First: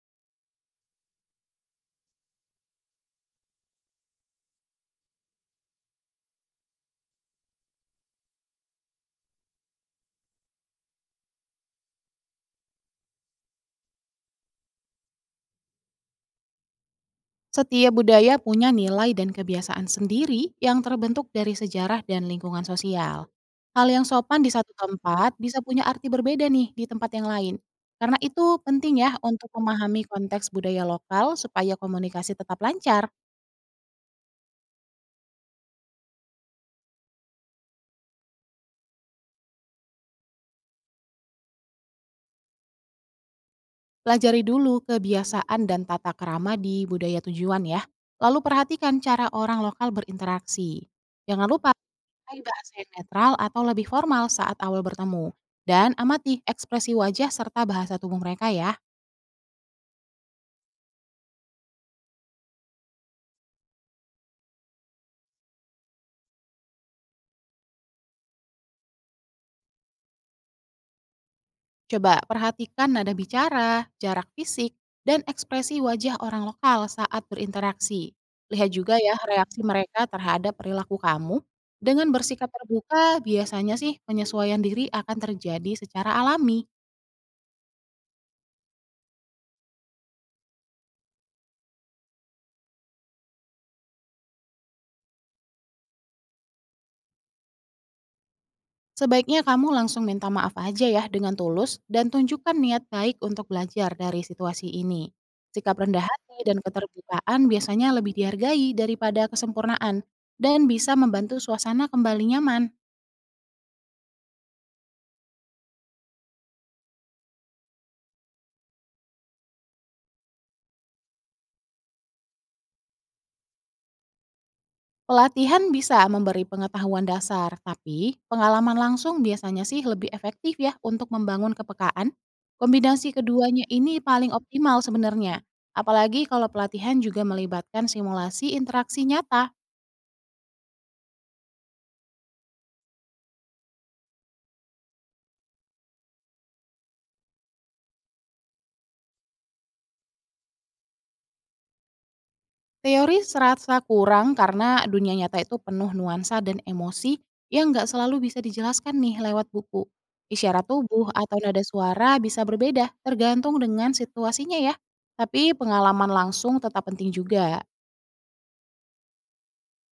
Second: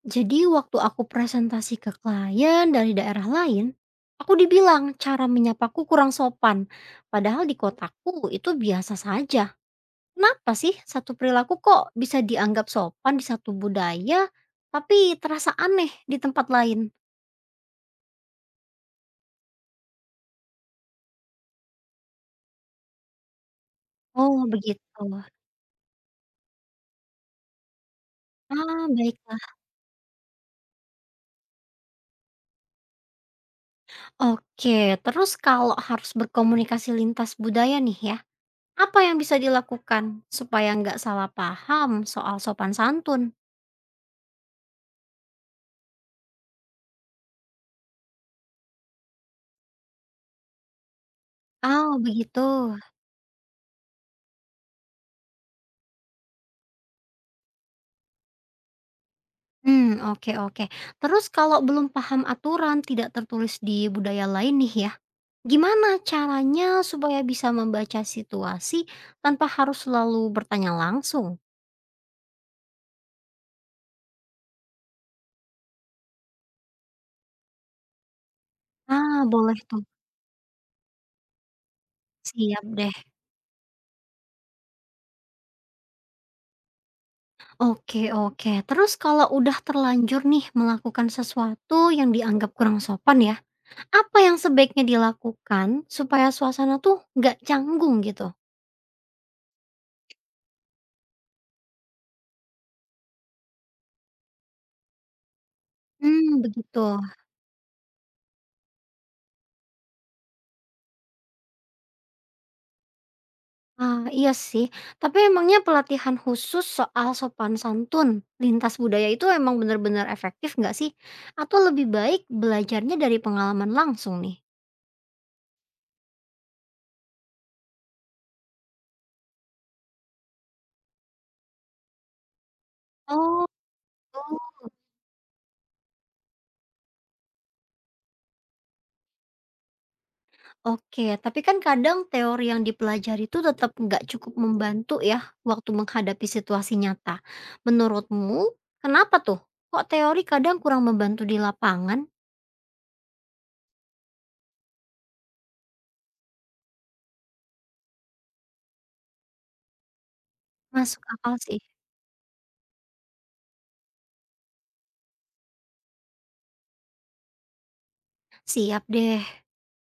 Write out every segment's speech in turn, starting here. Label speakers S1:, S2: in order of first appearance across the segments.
S1: Jadi waktu aku presentasi ke klien dari daerah lain, aku dibilang cara menyapaku kurang sopan. Padahal di kotaku itu biasa saja. Kenapa sih satu perilaku kok bisa dianggap sopan di satu budaya, tapi terasa aneh di tempat lain?
S2: Setiap budaya punya nilai dan kebiasaan sendiri yang terbentuk dari sejarah dan lingkungan sosial. Hal yang sopan
S1: Oh
S2: di satu
S1: begitu.
S2: tempat bisa punya arti berbeda nih di tempat yang lain. Karena itu
S1: Ah
S2: penting ya
S1: baiklah.
S2: untuk memahami konteks budaya lokal supaya komunikasi tetap lancar.
S1: Oke, terus kalau harus berkomunikasi lintas budaya nih ya, apa yang bisa dilakukan supaya nggak salah paham soal sopan santun?
S2: Pelajari dulu kebiasaan dan tata kerama di budaya tujuan ya. Lalu perhatikan cara orang lokal berinteraksi. Jangan lupa
S1: Oh
S2: pakai
S1: begitu.
S2: bahasa yang netral atau lebih formal saat awal bertemu. Dan amati ekspresi wajah serta bahasa tubuh mereka ya.
S1: Hmm, oke oke. Terus kalau belum paham aturan tidak tertulis di budaya lain nih ya, gimana caranya supaya bisa membaca situasi tanpa harus selalu bertanya langsung?
S2: Coba perhatikan nada bicara, jarak fisik, dan ekspresi wajah orang lokal saat berinteraksi. Lihat juga ya
S1: Ah, boleh
S2: reaksi
S1: tuh,
S2: mereka terhadap perilaku kamu. Dengan bersikap
S1: siap deh.
S2: terbuka, biasanya sih penyesuaian diri akan terjadi secara alami.
S1: Oke oke, terus kalau udah terlanjur nih melakukan sesuatu yang dianggap kurang sopan ya, apa yang sebaiknya dilakukan supaya suasana tuh nggak canggung gitu?
S2: Sebaiknya kamu langsung minta maaf aja ya dengan tulus dan tunjukkan niat baik untuk belajar dari situasi ini. Sikap rendah hati
S1: Hmm,
S2: dan
S1: begitu.
S2: keterbukaan biasanya lebih dihargai daripada kesempurnaan, dan bisa membantu suasana kembali nyaman.
S1: Ah, iya sih, tapi emangnya pelatihan khusus soal sopan santun lintas budaya itu emang benar-benar efektif nggak sih? Atau lebih baik belajarnya dari pengalaman langsung nih?
S2: Pelatihan bisa memberi pengetahuan dasar, tapi pengalaman langsung biasanya sih lebih efektif ya untuk membangun kepekaan. Kombinasi
S1: Oh,
S2: keduanya ini paling
S1: gitu.
S2: optimal sebenarnya, apalagi kalau pelatihan juga melibatkan simulasi interaksi nyata.
S1: Oke, tapi kan kadang teori yang dipelajari itu tetap nggak cukup membantu ya waktu menghadapi situasi nyata. Menurutmu, kenapa tuh? Kok teori kadang kurang membantu di lapangan?
S2: Teori serasa kurang karena dunia nyata itu penuh nuansa dan emosi yang nggak selalu bisa dijelaskan nih lewat buku. Isyarat
S1: Masuk
S2: tubuh
S1: akal
S2: atau nada
S1: sih.
S2: suara bisa berbeda tergantung dengan situasinya ya. Tapi pengalaman langsung tetap penting juga.
S1: Siap deh.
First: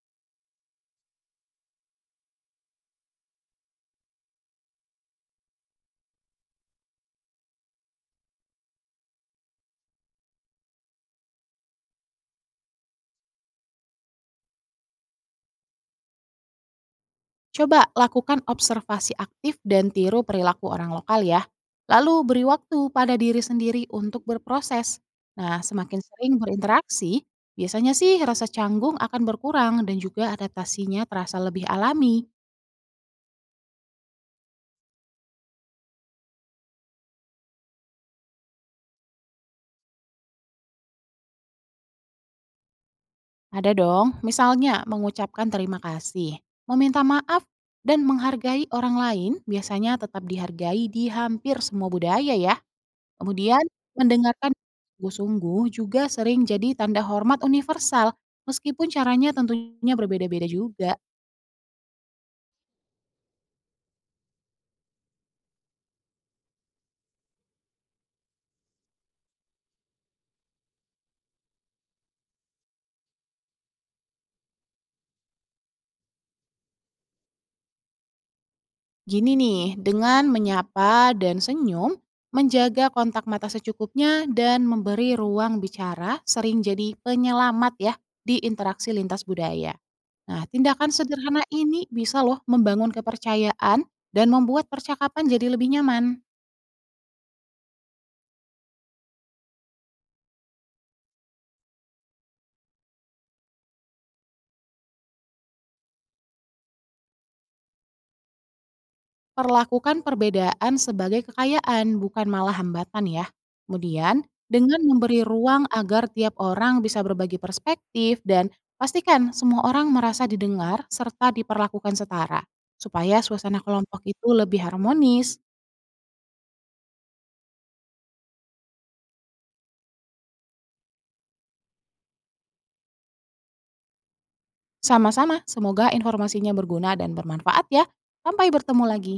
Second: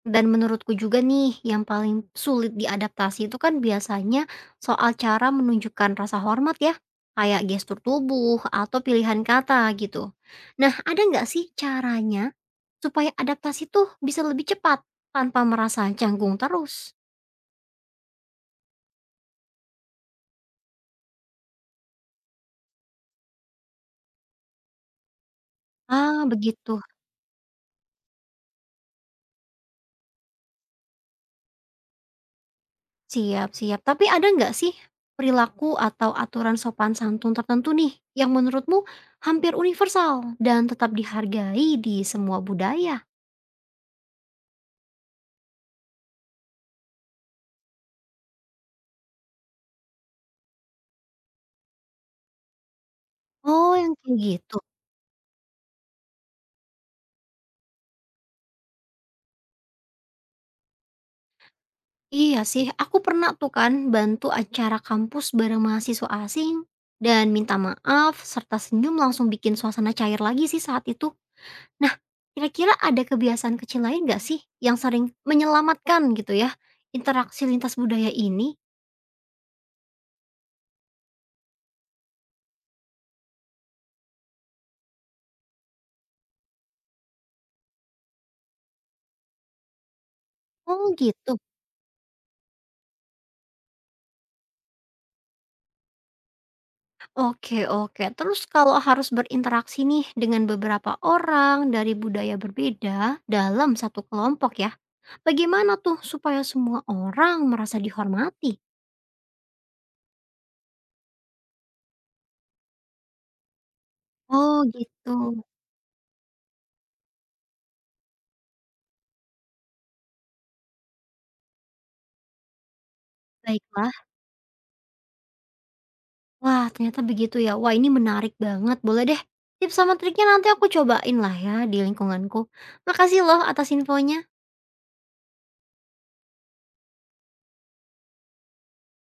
S1: Dan menurutku juga nih yang paling sulit diadaptasi itu kan biasanya soal cara menunjukkan rasa hormat ya, kayak gestur tubuh atau pilihan kata gitu. Nah, ada nggak sih caranya supaya adaptasi tuh bisa lebih cepat tanpa merasa canggung terus?
S2: Coba lakukan observasi aktif dan tiru perilaku orang lokal ya. Lalu beri waktu pada diri sendiri untuk berproses. Nah, semakin
S1: Ah,
S2: sering
S1: begitu.
S2: berinteraksi, biasanya sih rasa canggung akan berkurang dan juga adaptasinya terasa lebih alami.
S1: Siap-siap. Tapi ada nggak sih perilaku atau aturan sopan santun tertentu nih yang menurutmu hampir universal dan tetap dihargai di semua budaya?
S2: Ada dong, misalnya mengucapkan terima kasih, meminta maaf, dan menghargai orang lain biasanya tetap dihargai di hampir semua budaya ya. Kemudian
S1: Oh, yang kayak
S2: mendengarkan
S1: gitu.
S2: sungguh-sungguh juga sering jadi tanda hormat universal, meskipun caranya tentunya berbeda-beda juga.
S1: Iya sih, aku pernah tuh kan bantu acara kampus bareng mahasiswa asing dan minta maaf serta senyum langsung bikin suasana cair lagi sih saat itu. Nah, kira-kira ada kebiasaan kecil lain gak sih yang sering menyelamatkan gitu ya interaksi lintas budaya ini?
S2: Gini nih, dengan menyapa dan senyum, menjaga kontak mata secukupnya dan memberi ruang bicara sering jadi penyelamat ya di interaksi lintas budaya. Nah, tindakan
S1: Oh gitu.
S2: sederhana ini bisa loh membangun kepercayaan dan membuat percakapan jadi lebih nyaman.
S1: Oke, oke. Terus kalau harus berinteraksi nih dengan beberapa orang dari budaya berbeda dalam satu kelompok ya, bagaimana tuh supaya semua orang merasa dihormati?
S2: Perlakukan perbedaan sebagai kekayaan, bukan malah hambatan ya. Kemudian,
S1: Oh
S2: dengan
S1: gitu.
S2: memberi ruang agar tiap orang bisa berbagi perspektif dan pastikan semua orang merasa didengar serta diperlakukan setara, supaya suasana
S1: Baiklah.
S2: kelompok itu lebih harmonis.
S1: Wah, ternyata begitu ya. Wah, ini menarik banget. Boleh deh. Tips sama triknya nanti aku cobain lah ya di lingkunganku. Makasih loh atas infonya.
S2: Sama-sama, semoga informasinya berguna dan bermanfaat ya. Sampai bertemu lagi.